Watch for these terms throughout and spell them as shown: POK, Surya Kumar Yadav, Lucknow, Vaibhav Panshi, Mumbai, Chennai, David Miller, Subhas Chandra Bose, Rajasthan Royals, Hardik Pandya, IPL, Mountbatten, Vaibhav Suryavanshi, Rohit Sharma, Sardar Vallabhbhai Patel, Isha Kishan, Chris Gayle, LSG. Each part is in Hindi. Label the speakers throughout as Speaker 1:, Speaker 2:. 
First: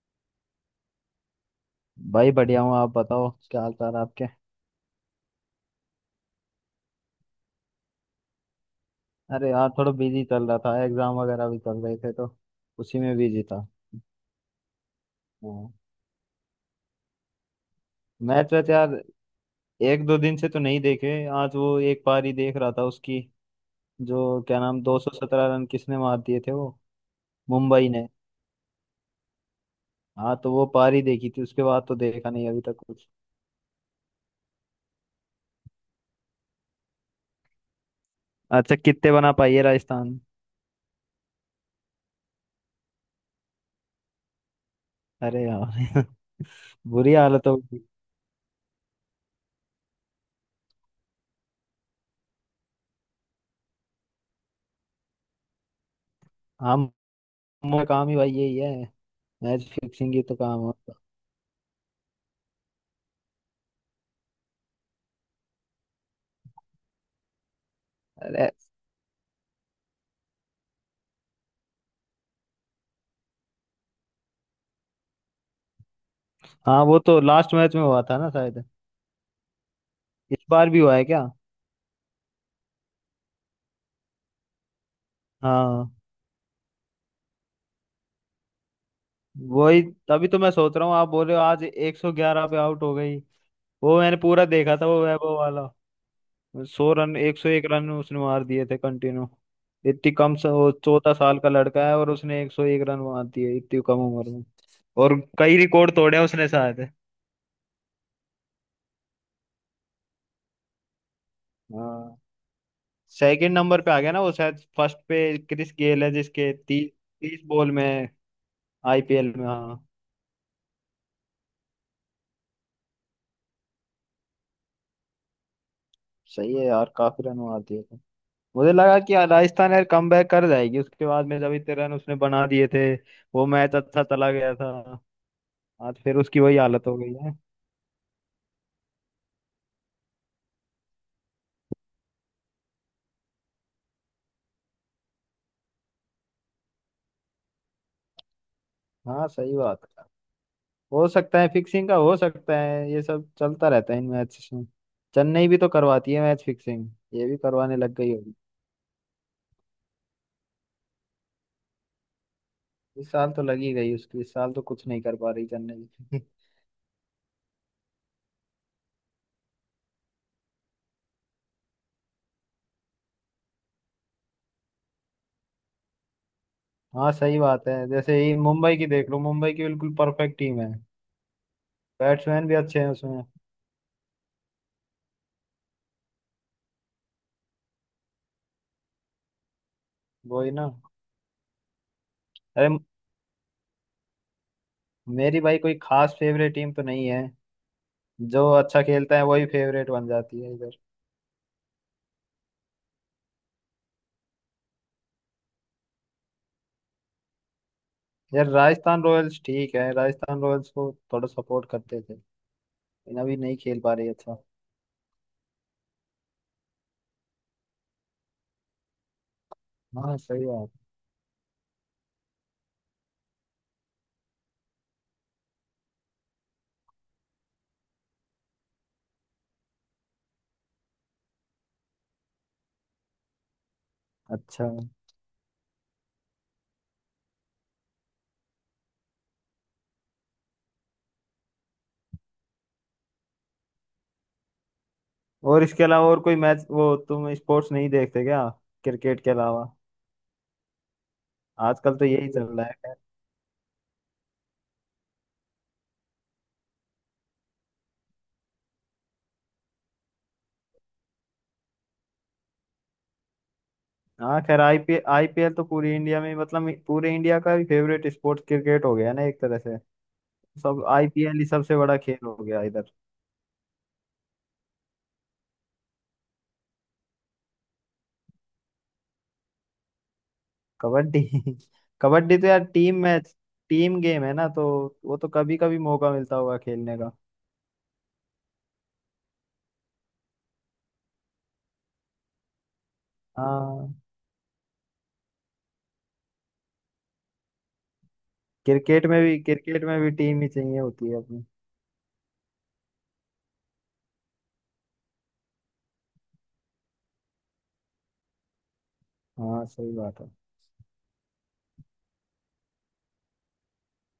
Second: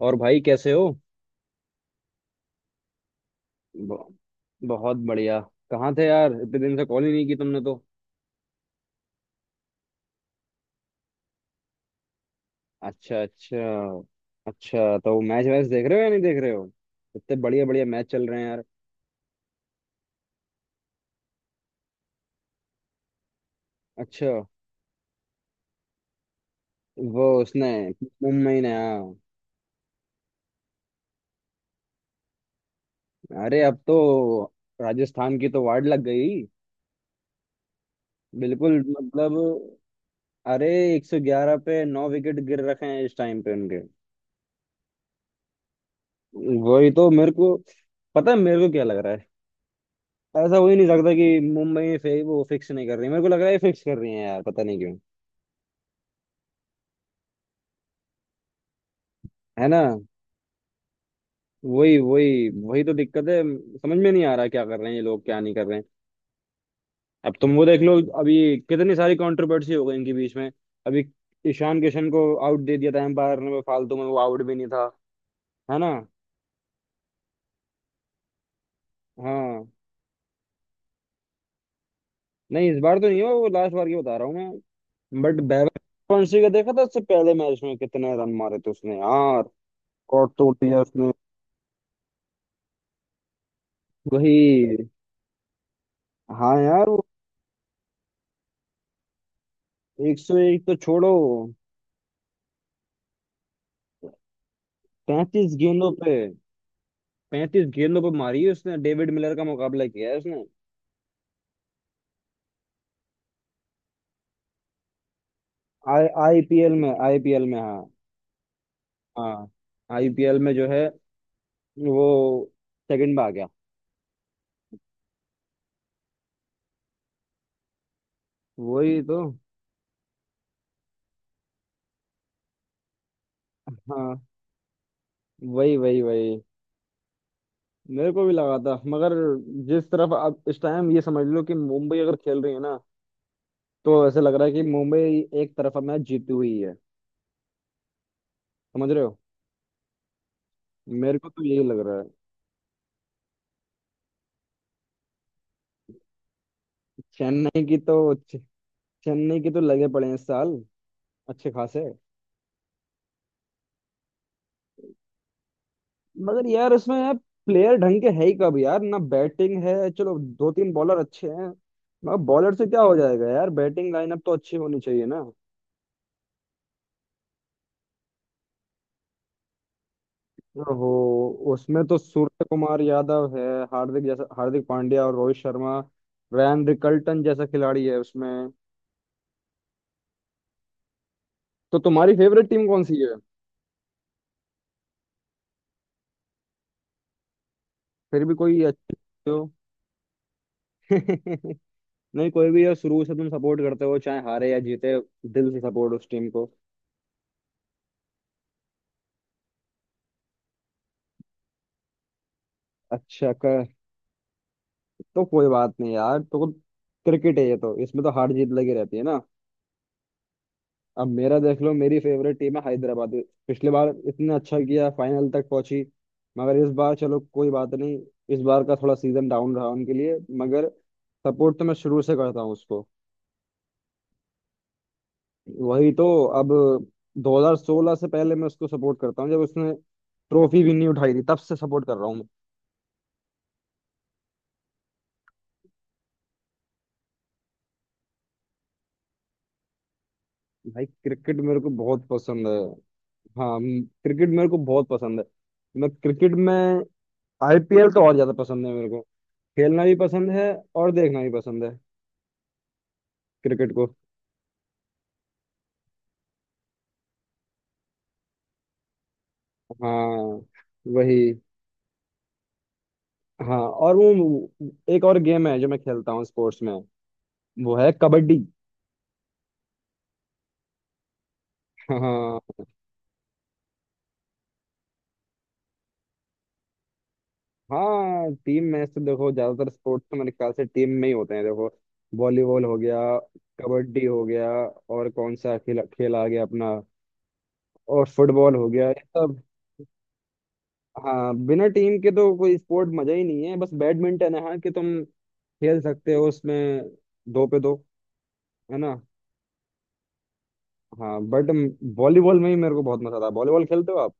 Speaker 1: और भाई कैसे हो?
Speaker 2: भाई बढ़िया हूँ। आप बताओ क्या हाल चाल है
Speaker 1: ब-
Speaker 2: आपके।
Speaker 1: बहुत बढ़िया। कहाँ थे यार, इतने दिन से कॉल ही नहीं की तुमने तो।
Speaker 2: अरे यार थोड़ा बिजी चल रहा था, एग्जाम वगैरह भी चल रहे थे तो उसी में
Speaker 1: अच्छा,
Speaker 2: बिजी
Speaker 1: अच्छा।
Speaker 2: था।
Speaker 1: अच्छा, तो मैच वैच
Speaker 2: हाँ।
Speaker 1: देख रहे हो या नहीं देख रहे हो? इतने बढ़िया बढ़िया मैच चल रहे हैं
Speaker 2: मैच
Speaker 1: यार।
Speaker 2: वैच यार, एक दो दिन से तो नहीं देखे। आज वो एक पारी देख रहा था उसकी।
Speaker 1: अच्छा।
Speaker 2: जो क्या नाम, 217 रन किसने मार दिए थे वो।
Speaker 1: वो उसने।
Speaker 2: मुंबई ने
Speaker 1: मुंबई ने, हाँ।
Speaker 2: हाँ। तो वो पारी देखी थी, उसके बाद तो देखा नहीं अभी तक कुछ।
Speaker 1: अरे अब तो राजस्थान की तो वार्ड लग गई।
Speaker 2: अच्छा,
Speaker 1: बिल्कुल
Speaker 2: कितने बना
Speaker 1: मतलब।
Speaker 2: पाई है राजस्थान।
Speaker 1: अरे, 111 पे 9 विकेट गिर रखे हैं इस टाइम पे उनके।
Speaker 2: अरे यार।
Speaker 1: वही तो
Speaker 2: बुरी
Speaker 1: मेरे
Speaker 2: हालत हो
Speaker 1: को।
Speaker 2: गई।
Speaker 1: पता है मेरे को क्या लग रहा है? ऐसा हो ही नहीं सकता कि मुंबई वो फिक्स नहीं कर रही, मेरे को लग रहा है फिक्स कर रही है यार, पता नहीं क्यों।
Speaker 2: हम हम का काम ही भाई यही है। मैच
Speaker 1: है ना?
Speaker 2: फिक्सिंग ही तो काम होता
Speaker 1: वही वही वही तो दिक्कत है। समझ में नहीं आ रहा क्या कर रहे हैं ये लोग, क्या नहीं कर रहे हैं। अब तुम वो देख लो, अभी
Speaker 2: है।
Speaker 1: कितनी सारी कंट्रोवर्सी हो गई इनके बीच में। अभी ईशान किशन को आउट दे दिया था एम्पायर ने, वो फालतू में, वो आउट भी नहीं था। है ना?
Speaker 2: हाँ, वो तो लास्ट मैच में हुआ था ना शायद।
Speaker 1: हाँ।
Speaker 2: इस बार भी हुआ है क्या।
Speaker 1: नहीं, इस बार तो नहीं हुआ वो, लास्ट बार की बता रहा हूँ मैं। बट वैभव
Speaker 2: हाँ
Speaker 1: पंशी का देखा था उससे पहले मैच में, कितने रन मारे थे उसने यार!
Speaker 2: वही। तभी
Speaker 1: कॉट
Speaker 2: तो मैं
Speaker 1: तोड़
Speaker 2: सोच
Speaker 1: दिया
Speaker 2: रहा हूँ, आप
Speaker 1: उसने।
Speaker 2: बोल रहे हो आज 111 पे आउट हो गई। वो मैंने पूरा देखा
Speaker 1: वही।
Speaker 2: था वो वैभव वाला।
Speaker 1: हाँ यार।
Speaker 2: सौ रन, 101 रन उसने मार दिए थे कंटिन्यू। इतनी
Speaker 1: एक
Speaker 2: कम
Speaker 1: सौ
Speaker 2: से,
Speaker 1: एक
Speaker 2: वो
Speaker 1: तो छोड़ो,
Speaker 2: 14 साल का लड़का है और उसने 101 रन मार दिए इतनी कम उम्र में। और
Speaker 1: पैंतीस
Speaker 2: कई
Speaker 1: गेंदों
Speaker 2: रिकॉर्ड
Speaker 1: पे,
Speaker 2: तोड़े हैं उसने शायद।
Speaker 1: 35 गेंदों पे मारी है उसने, डेविड मिलर का मुकाबला किया है उसने।
Speaker 2: हाँ, सेकंड नंबर पे आ गया ना वो, शायद फर्स्ट पे क्रिस गेल
Speaker 1: आई
Speaker 2: है जिसके
Speaker 1: आईपीएल
Speaker 2: तीस
Speaker 1: में,
Speaker 2: तीस
Speaker 1: आईपीएल में
Speaker 2: बॉल
Speaker 1: हाँ।
Speaker 2: में आईपीएल में।
Speaker 1: हाँ,
Speaker 2: हाँ
Speaker 1: आईपीएल में जो है, वो सेकंड में आ गया।
Speaker 2: सही है यार, काफी रन मार दिए थे। मुझे लगा
Speaker 1: वही
Speaker 2: कि
Speaker 1: तो।
Speaker 2: राजस्थान यार कम बैक कर जाएगी उसके बाद में, जब इतने रन उसने बना दिए थे। वो मैच अच्छा
Speaker 1: हाँ,
Speaker 2: चला गया था।
Speaker 1: वही
Speaker 2: आज
Speaker 1: वही
Speaker 2: फिर
Speaker 1: वही।
Speaker 2: उसकी वही हालत हो गई है।
Speaker 1: मेरे को भी लगा था मगर जिस तरफ अब इस टाइम ये समझ लो कि मुंबई अगर खेल रही है ना, तो ऐसा लग रहा है कि मुंबई एक तरफा मैच जीती हुई है। समझ रहे हो?
Speaker 2: हाँ सही बात है। हो
Speaker 1: मेरे को
Speaker 2: सकता
Speaker 1: तो
Speaker 2: है
Speaker 1: यही लग
Speaker 2: फिक्सिंग का,
Speaker 1: रहा है।
Speaker 2: हो सकता है। ये सब चलता रहता है इन मैच में। चेन्नई भी तो करवाती है मैच फिक्सिंग, ये भी
Speaker 1: चेन्नई
Speaker 2: करवाने
Speaker 1: की
Speaker 2: लग
Speaker 1: तो,
Speaker 2: गई होगी।
Speaker 1: चेन्नई की तो लगे पड़े हैं इस साल, अच्छे खासे।
Speaker 2: इस साल तो लगी गई उसकी, इस साल तो कुछ नहीं कर पा रही चेन्नई।
Speaker 1: मगर यार इसमें यार, प्लेयर ढंग के है ही कब यार, ना बैटिंग है। चलो दो तीन बॉलर अच्छे हैं, मगर बॉलर से क्या हो जाएगा यार, बैटिंग लाइनअप तो अच्छी होनी चाहिए ना।
Speaker 2: हाँ सही बात है। जैसे ये मुंबई की देख लो, मुंबई की बिल्कुल परफेक्ट टीम है।
Speaker 1: हो। उसमें तो सूर्य
Speaker 2: बैट्समैन भी अच्छे
Speaker 1: कुमार
Speaker 2: हैं उसमें।
Speaker 1: यादव है, हार्दिक जैसा हार्दिक पांड्या और रोहित शर्मा, रैन रिकल्टन जैसा खिलाड़ी है उसमें।
Speaker 2: वही ना।
Speaker 1: तो तुम्हारी फेवरेट टीम
Speaker 2: अरे,
Speaker 1: कौन सी है?
Speaker 2: मेरी भाई कोई खास फेवरेट टीम तो नहीं है।
Speaker 1: फिर भी
Speaker 2: जो
Speaker 1: कोई
Speaker 2: अच्छा
Speaker 1: अच्छी
Speaker 2: खेलता है
Speaker 1: हो।
Speaker 2: वही फेवरेट बन जाती है इधर।
Speaker 1: नहीं, कोई भी यार शुरू से तुम सपोर्ट करते हो चाहे हारे या जीते, दिल से सपोर्ट उस टीम को।
Speaker 2: यार राजस्थान रॉयल्स ठीक है, राजस्थान रॉयल्स को थोड़ा सपोर्ट करते थे। लेकिन
Speaker 1: अच्छा।
Speaker 2: अभी नहीं खेल पा रही। अच्छा।
Speaker 1: तो कोई बात नहीं यार, तो क्रिकेट है ये तो, इसमें तो हार जीत लगी रहती है ना।
Speaker 2: हाँ सही बात।
Speaker 1: अब मेरा देख लो, मेरी फेवरेट टीम है हैदराबाद। पिछली बार इतना अच्छा किया, फाइनल तक पहुंची। मगर इस बार चलो कोई बात नहीं, इस बार का थोड़ा सीजन डाउन रहा उनके लिए। मगर सपोर्ट तो मैं शुरू से करता हूँ उसको।
Speaker 2: अच्छा
Speaker 1: वही तो। अब 2016 से पहले मैं उसको सपोर्ट करता हूँ, जब उसने ट्रॉफी भी नहीं उठाई थी, तब से सपोर्ट कर रहा हूँ मैं।
Speaker 2: और इसके अलावा और कोई मैच वो तुम स्पोर्ट्स नहीं देखते क्या, क्रिकेट के अलावा।
Speaker 1: भाई क्रिकेट मेरे को
Speaker 2: आजकल तो
Speaker 1: बहुत
Speaker 2: यही चल
Speaker 1: पसंद है।
Speaker 2: रहा है खैर।
Speaker 1: हाँ, क्रिकेट मेरे को बहुत पसंद है। मैं क्रिकेट में, आईपीएल तो और ज्यादा पसंद है मेरे को। खेलना भी पसंद है, और देखना भी पसंद है क्रिकेट को।
Speaker 2: हाँ खैर, आईपीएल आईपीएल तो पूरी इंडिया में, मतलब पूरे इंडिया का फेवरेट स्पोर्ट्स क्रिकेट हो गया ना एक तरह से।
Speaker 1: हाँ
Speaker 2: सब
Speaker 1: वही।
Speaker 2: आईपीएल ही सबसे बड़ा खेल हो गया इधर।
Speaker 1: हाँ, और वो एक और गेम है जो मैं खेलता हूँ स्पोर्ट्स में, वो है कबड्डी।
Speaker 2: कबड्डी। कबड्डी तो
Speaker 1: हाँ।
Speaker 2: यार टीम मैच, टीम गेम है ना तो वो तो कभी कभी मौका मिलता होगा खेलने का।
Speaker 1: हाँ, टीम मैच तो देखो, ज्यादातर स्पोर्ट्स तो मेरे ख्याल से टीम में ही होते हैं, देखो। वॉलीबॉल हो गया,
Speaker 2: हाँ,
Speaker 1: कबड्डी हो गया, और कौन सा खेल खेल आ गया अपना, और फुटबॉल हो गया, ये
Speaker 2: क्रिकेट में भी
Speaker 1: सब।
Speaker 2: क्रिकेट में भी टीम ही चाहिए होती है
Speaker 1: हाँ,
Speaker 2: अपनी।
Speaker 1: बिना टीम के तो कोई स्पोर्ट मजा ही नहीं है, बस बैडमिंटन है, हाँ कि तुम खेल सकते हो उसमें दो पे दो। है ना?
Speaker 2: हाँ सही बात है।
Speaker 1: हाँ बट वॉलीबॉल में ही मेरे को बहुत मजा आता है। वॉलीबॉल खेलते हो आप?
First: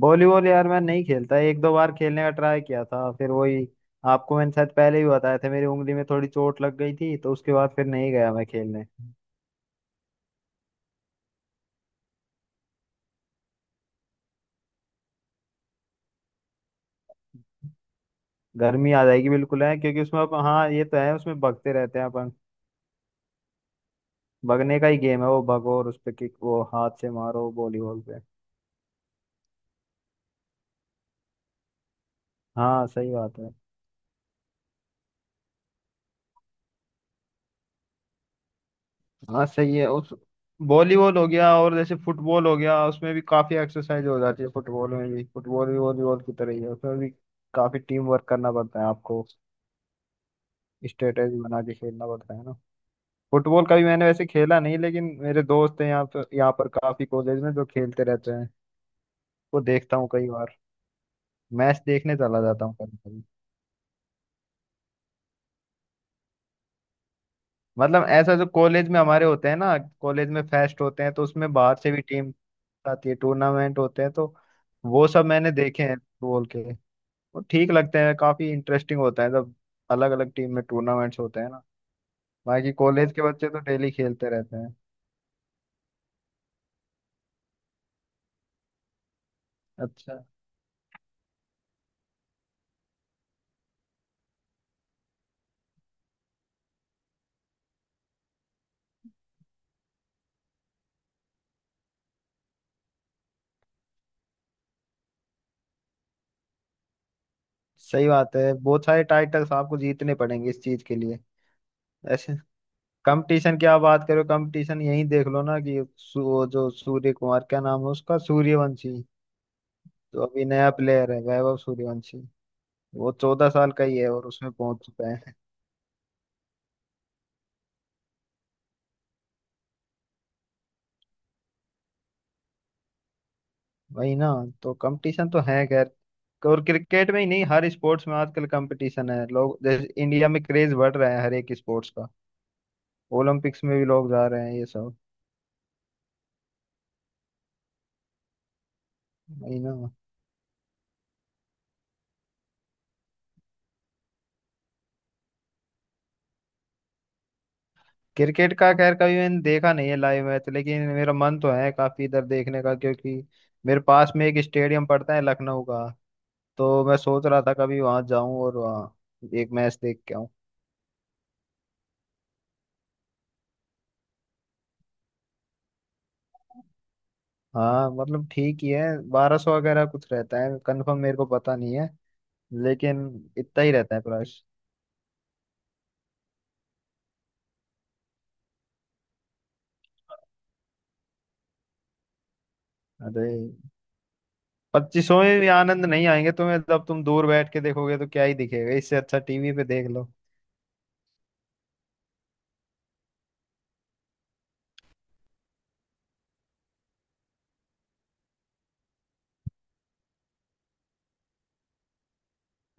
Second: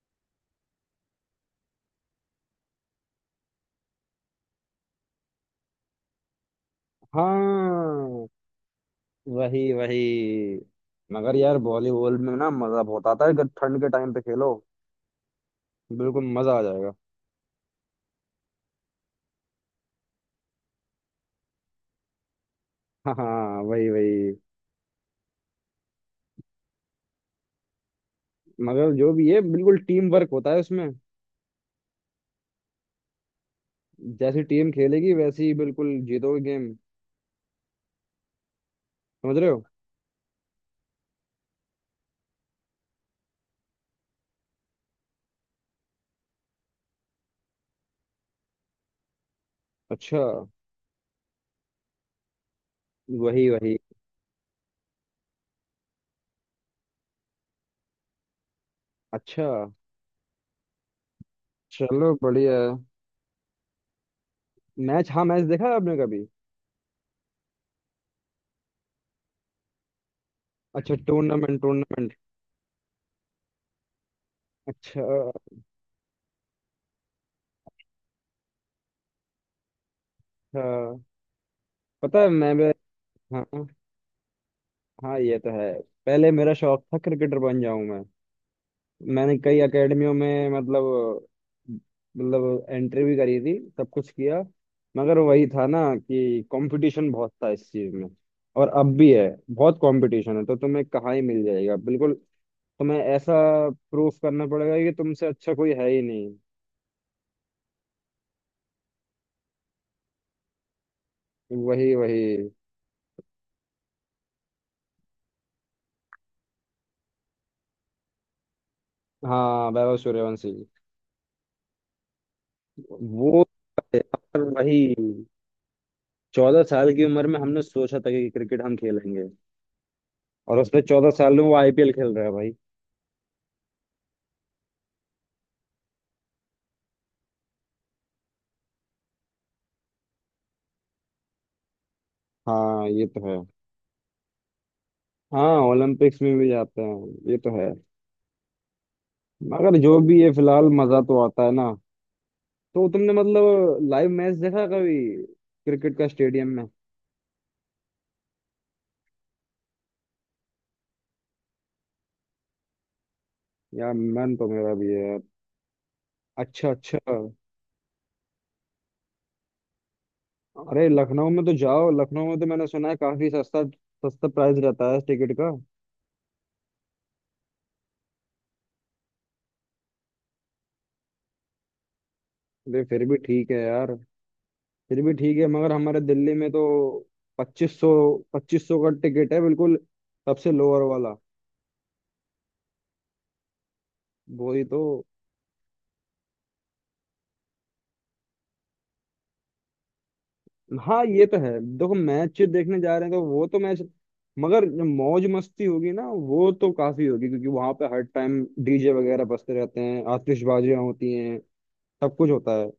Speaker 2: वॉलीबॉल यार मैं नहीं खेलता, एक दो बार खेलने का ट्राई किया था फिर वही। आपको मैंने शायद पहले ही बताया था मेरी उंगली में थोड़ी चोट लग गई थी, तो उसके बाद फिर नहीं
Speaker 1: हाँ
Speaker 2: गया मैं खेलने।
Speaker 1: वही वही। मगर यार वॉलीबॉल में ना मजा बहुत आता है, अगर ठंड के टाइम पे खेलो, बिल्कुल मजा आ जाएगा।
Speaker 2: गर्मी आ जाएगी बिल्कुल है, क्योंकि उसमें अपन, हाँ ये तो है, उसमें भगते रहते हैं अपन।
Speaker 1: हाँ वही वही।
Speaker 2: भगने का ही गेम है वो, भगो और उस पे किक, वो हाथ से मारो वॉलीबॉल पे।
Speaker 1: मगर जो भी है, बिल्कुल टीम वर्क होता है उसमें।
Speaker 2: हाँ सही बात है।
Speaker 1: जैसी टीम खेलेगी वैसी ही बिल्कुल जीतोगे गेम। समझ
Speaker 2: हाँ
Speaker 1: रहे हो?
Speaker 2: सही है उस। वॉलीबॉल हो गया, और जैसे फुटबॉल हो गया उसमें भी काफी एक्सरसाइज हो जाती है, फुटबॉल में भी। फुटबॉल भी वॉलीबॉल की तरह ही है, उसमें भी काफी टीम वर्क करना पड़ता है आपको।
Speaker 1: अच्छा।
Speaker 2: स्ट्रेटेजी बना के खेलना पड़ता है ना।
Speaker 1: वही
Speaker 2: फुटबॉल का
Speaker 1: वही।
Speaker 2: भी मैंने वैसे खेला नहीं, लेकिन मेरे दोस्त हैं यहाँ पर काफी, कॉलेज में जो खेलते रहते हैं।
Speaker 1: अच्छा
Speaker 2: वो देखता हूँ कई बार, मैच
Speaker 1: चलो,
Speaker 2: देखने चला
Speaker 1: बढ़िया
Speaker 2: जाता
Speaker 1: है।
Speaker 2: हूँ कभी कभी।
Speaker 1: मैच, हाँ मैच देखा है आपने कभी?
Speaker 2: मतलब ऐसा जो कॉलेज में हमारे होते हैं ना, कॉलेज में फेस्ट
Speaker 1: अच्छा,
Speaker 2: होते हैं तो उसमें
Speaker 1: टूर्नामेंट
Speaker 2: बाहर से भी
Speaker 1: टूर्नामेंट।
Speaker 2: टीम आती है, टूर्नामेंट होते हैं तो। वो
Speaker 1: अच्छा।
Speaker 2: सब मैंने देखे हैं फुटबॉल के। वो ठीक लगते हैं, काफी इंटरेस्टिंग होता है जब अलग अलग टीम में
Speaker 1: अच्छा
Speaker 2: टूर्नामेंट्स होते हैं ना।
Speaker 1: पता है, मैं भी।
Speaker 2: बाकी कॉलेज के
Speaker 1: हाँ।
Speaker 2: बच्चे तो डेली खेलते रहते हैं।
Speaker 1: हाँ ये तो है। पहले मेरा शौक था क्रिकेटर बन जाऊं मैं, मैंने कई एकेडमियों
Speaker 2: अच्छा।
Speaker 1: में मतलब एंट्री भी करी थी, सब कुछ किया। मगर वही था ना कि कंपटीशन बहुत था इस चीज में, और अब भी है। बहुत कंपटीशन है, तो तुम्हें कहाँ ही मिल जाएगा बिल्कुल। तुम्हें ऐसा प्रूफ करना पड़ेगा कि तुमसे अच्छा कोई है ही नहीं।
Speaker 2: सही बात है, बहुत सारे टाइटल्स आपको जीतने पड़ेंगे इस चीज के लिए।
Speaker 1: वही वही।
Speaker 2: ऐसे कंपटीशन की आप बात करो, कंपटीशन यही देख लो ना कि वो जो सूर्य कुमार, क्या नाम है उसका, सूर्यवंशी,
Speaker 1: हाँ, वैभव
Speaker 2: जो अभी
Speaker 1: सूर्यवंशी।
Speaker 2: नया प्लेयर है, वैभव सूर्यवंशी। वो
Speaker 1: वो
Speaker 2: 14 साल का ही है और
Speaker 1: तो
Speaker 2: उसमें
Speaker 1: वही,
Speaker 2: पहुंच चुका है।
Speaker 1: 14 साल की उम्र में हमने सोचा था कि क्रिकेट हम खेलेंगे, और उसने 14 साल में वो आईपीएल खेल रहा है भाई।
Speaker 2: वही ना। तो कंपटीशन तो है खैर। और क्रिकेट में ही नहीं, हर स्पोर्ट्स में आजकल कंपटीशन है। लोग जैसे इंडिया में क्रेज बढ़ रहा है हर एक स्पोर्ट्स का।
Speaker 1: हाँ ये तो है।
Speaker 2: ओलंपिक्स में भी लोग जा रहे हैं ये सब।
Speaker 1: हाँ, ओलंपिक्स में भी जाते हैं, ये तो है।
Speaker 2: वही
Speaker 1: मगर
Speaker 2: ना।
Speaker 1: जो भी ये फिलहाल मजा तो आता है ना। तो तुमने मतलब लाइव मैच देखा कभी? क्रिकेट का स्टेडियम में?
Speaker 2: क्रिकेट का खैर कभी मैंने देखा नहीं है लाइव मैच, लेकिन मेरा मन तो है काफी इधर देखने का, क्योंकि मेरे
Speaker 1: यार
Speaker 2: पास में
Speaker 1: मन
Speaker 2: एक
Speaker 1: तो मेरा भी
Speaker 2: स्टेडियम
Speaker 1: है
Speaker 2: पड़ता
Speaker 1: यार।
Speaker 2: है लखनऊ का।
Speaker 1: अच्छा
Speaker 2: तो मैं
Speaker 1: अच्छा।
Speaker 2: सोच रहा था कभी वहां जाऊं और वहाँ एक मैच देख के आऊं।
Speaker 1: अरे लखनऊ में तो जाओ, लखनऊ में तो मैंने सुना है काफी सस्ता, सस्ता प्राइस रहता है टिकट का।
Speaker 2: हाँ मतलब ठीक ही है। 1200 वगैरह कुछ रहता है, कंफर्म मेरे को पता नहीं है
Speaker 1: अरे
Speaker 2: लेकिन।
Speaker 1: फिर भी ठीक है
Speaker 2: इतना ही
Speaker 1: यार।
Speaker 2: रहता है प्राइस।
Speaker 1: फिर भी ठीक है, मगर हमारे दिल्ली में तो पच्चीस सौ 2500 का टिकट है बिल्कुल, सबसे लोअर वाला।
Speaker 2: अरे,
Speaker 1: वही तो।
Speaker 2: पच्चीसों में भी आनंद नहीं आएंगे तुम्हें, जब तुम दूर बैठ के देखोगे तो क्या ही दिखेगा। इससे अच्छा टीवी पे देख लो।
Speaker 1: हाँ ये तो है। देखो मैच देखने जा रहे हैं तो वो तो मैच, मगर जो मौज मस्ती होगी ना वो तो काफी होगी, क्योंकि वहां पे हर टाइम डीजे वगैरह बजते रहते हैं, आतिशबाजियां होती हैं, सब कुछ होता है।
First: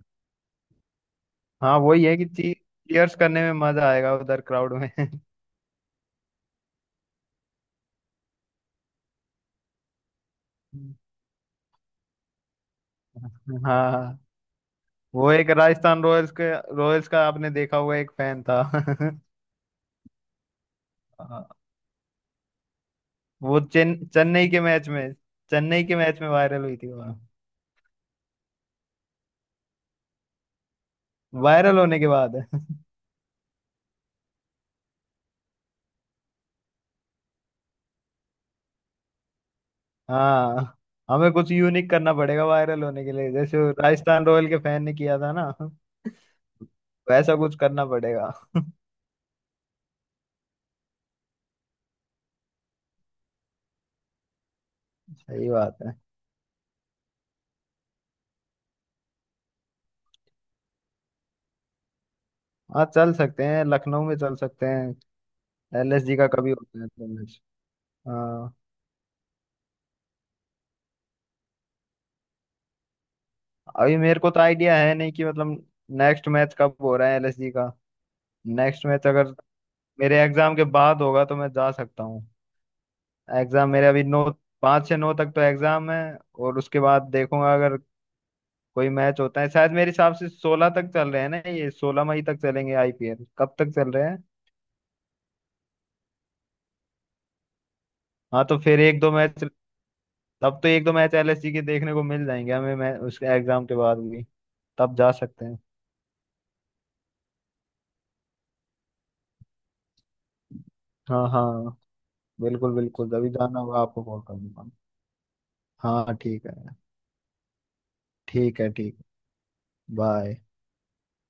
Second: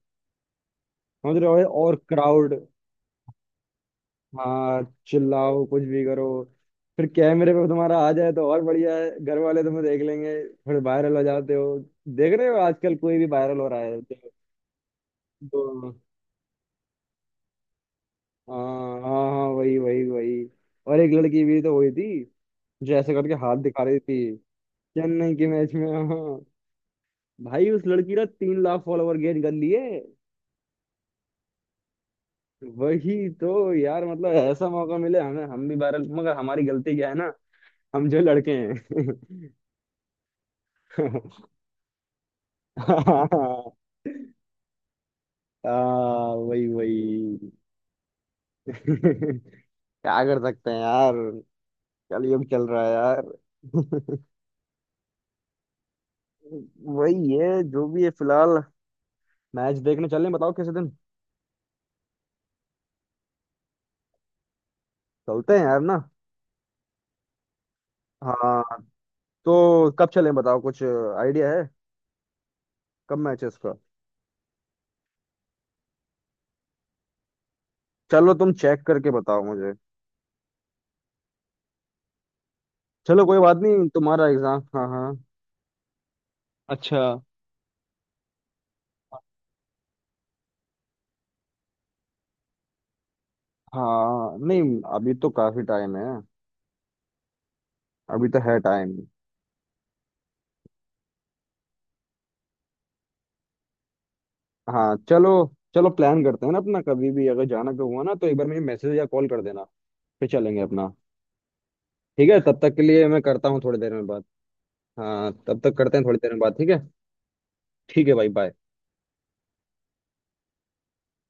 Speaker 1: समझ रहे
Speaker 2: हाँ
Speaker 1: हो? और
Speaker 2: वही है कि
Speaker 1: क्राउड।
Speaker 2: चीयर्स करने में मजा आएगा उधर क्राउड
Speaker 1: हाँ,
Speaker 2: में।
Speaker 1: चिल्लाओ कुछ भी करो, फिर कैमरे पे तुम्हारा आ जाए तो और बढ़िया है, घर वाले तुम्हें देख लेंगे। फिर वायरल हो जाते हो, देख रहे हो आजकल कोई भी वायरल हो रहा है।
Speaker 2: हाँ, वो एक
Speaker 1: तो
Speaker 2: राजस्थान रॉयल्स के, रॉयल्स का आपने देखा होगा एक फैन
Speaker 1: हाँ
Speaker 2: था।
Speaker 1: हाँ हाँ, वही वही वही। और एक लड़की
Speaker 2: हाँ,
Speaker 1: भी तो हुई थी, मुझे ऐसे करके हाथ
Speaker 2: वो
Speaker 1: दिखा
Speaker 2: चेन,
Speaker 1: रही थी।
Speaker 2: चेन्नई के मैच में,
Speaker 1: चेन्नई के मैच
Speaker 2: चेन्नई
Speaker 1: में
Speaker 2: के मैच में
Speaker 1: हाँ।
Speaker 2: वायरल हुई थी वो।
Speaker 1: भाई उस लड़की ने 3 लाख फॉलोवर गेन कर लिए।
Speaker 2: वायरल होने के बाद।
Speaker 1: वही तो यार, मतलब ऐसा मौका मिले हमें, हम भी वायरल, मगर हमारी गलती क्या है ना, हम जो लड़के हैं।
Speaker 2: हाँ। हमें कुछ यूनिक करना पड़ेगा वायरल होने के लिए, जैसे वो राजस्थान रॉयल के फैन ने किया था ना,
Speaker 1: हाँ वही
Speaker 2: वैसा
Speaker 1: वही।
Speaker 2: कुछ करना पड़ेगा।
Speaker 1: क्या कर सकते हैं यार, कलयुग चल रहा है यार।
Speaker 2: सही बात है।
Speaker 1: वही है जो भी है फिलहाल। मैच देखने चलें बताओ किसी दिन?
Speaker 2: हाँ चल सकते हैं, लखनऊ में चल सकते हैं।
Speaker 1: चलते हैं यार ना।
Speaker 2: एलएसजी का कभी होता है तो मैच। हाँ,
Speaker 1: हाँ, तो कब चलें बताओ, कुछ आइडिया है कब मैचेस का?
Speaker 2: अभी मेरे को तो आइडिया है नहीं कि मतलब नेक्स्ट मैच कब हो रहा है एलएसजी का।
Speaker 1: चलो तुम चेक
Speaker 2: नेक्स्ट मैच
Speaker 1: करके
Speaker 2: अगर
Speaker 1: बताओ मुझे।
Speaker 2: मेरे एग्जाम के बाद होगा तो मैं जा सकता हूँ।
Speaker 1: चलो कोई बात
Speaker 2: एग्जाम
Speaker 1: नहीं,
Speaker 2: मेरे अभी नौ,
Speaker 1: तुम्हारा एग्जाम, हाँ
Speaker 2: पाँच से
Speaker 1: हाँ।
Speaker 2: नौ तक तो एग्जाम है। और उसके
Speaker 1: अच्छा।
Speaker 2: बाद देखूंगा अगर कोई मैच होता है, शायद मेरे हिसाब से 16 तक चल रहे हैं ना ये, 16 मई तक चलेंगे आईपीएल, कब तक चल रहे हैं।
Speaker 1: हाँ, नहीं अभी तो काफी टाइम है, अभी तो
Speaker 2: हाँ तो
Speaker 1: है
Speaker 2: फिर
Speaker 1: टाइम।
Speaker 2: एक दो मैच, अब तो एक दो मैच एलएसजी के देखने को मिल जाएंगे हमें। मैं उसके एग्जाम के बाद भी
Speaker 1: हाँ
Speaker 2: तब जा
Speaker 1: चलो।
Speaker 2: सकते हैं।
Speaker 1: चलो प्लान करते हैं ना अपना, कभी भी अगर जाना का हुआ ना तो एक बार मुझे मैसेज या कॉल कर देना, फिर चलेंगे अपना।
Speaker 2: हाँ हाँ,
Speaker 1: ठीक है, तब
Speaker 2: बिल्कुल
Speaker 1: तक के लिए
Speaker 2: बिल्कुल,
Speaker 1: मैं
Speaker 2: जब भी
Speaker 1: करता
Speaker 2: जाना
Speaker 1: हूँ थोड़ी
Speaker 2: होगा
Speaker 1: देर
Speaker 2: आपको
Speaker 1: में
Speaker 2: कॉल
Speaker 1: बात।
Speaker 2: कर दूंगा।
Speaker 1: हाँ, तब तक करते हैं
Speaker 2: हाँ
Speaker 1: थोड़ी देर में
Speaker 2: ठीक
Speaker 1: बात, ठीक
Speaker 2: है।
Speaker 1: है? ठीक है भाई
Speaker 2: ठीक
Speaker 1: bye।
Speaker 2: है ठीक। बाय।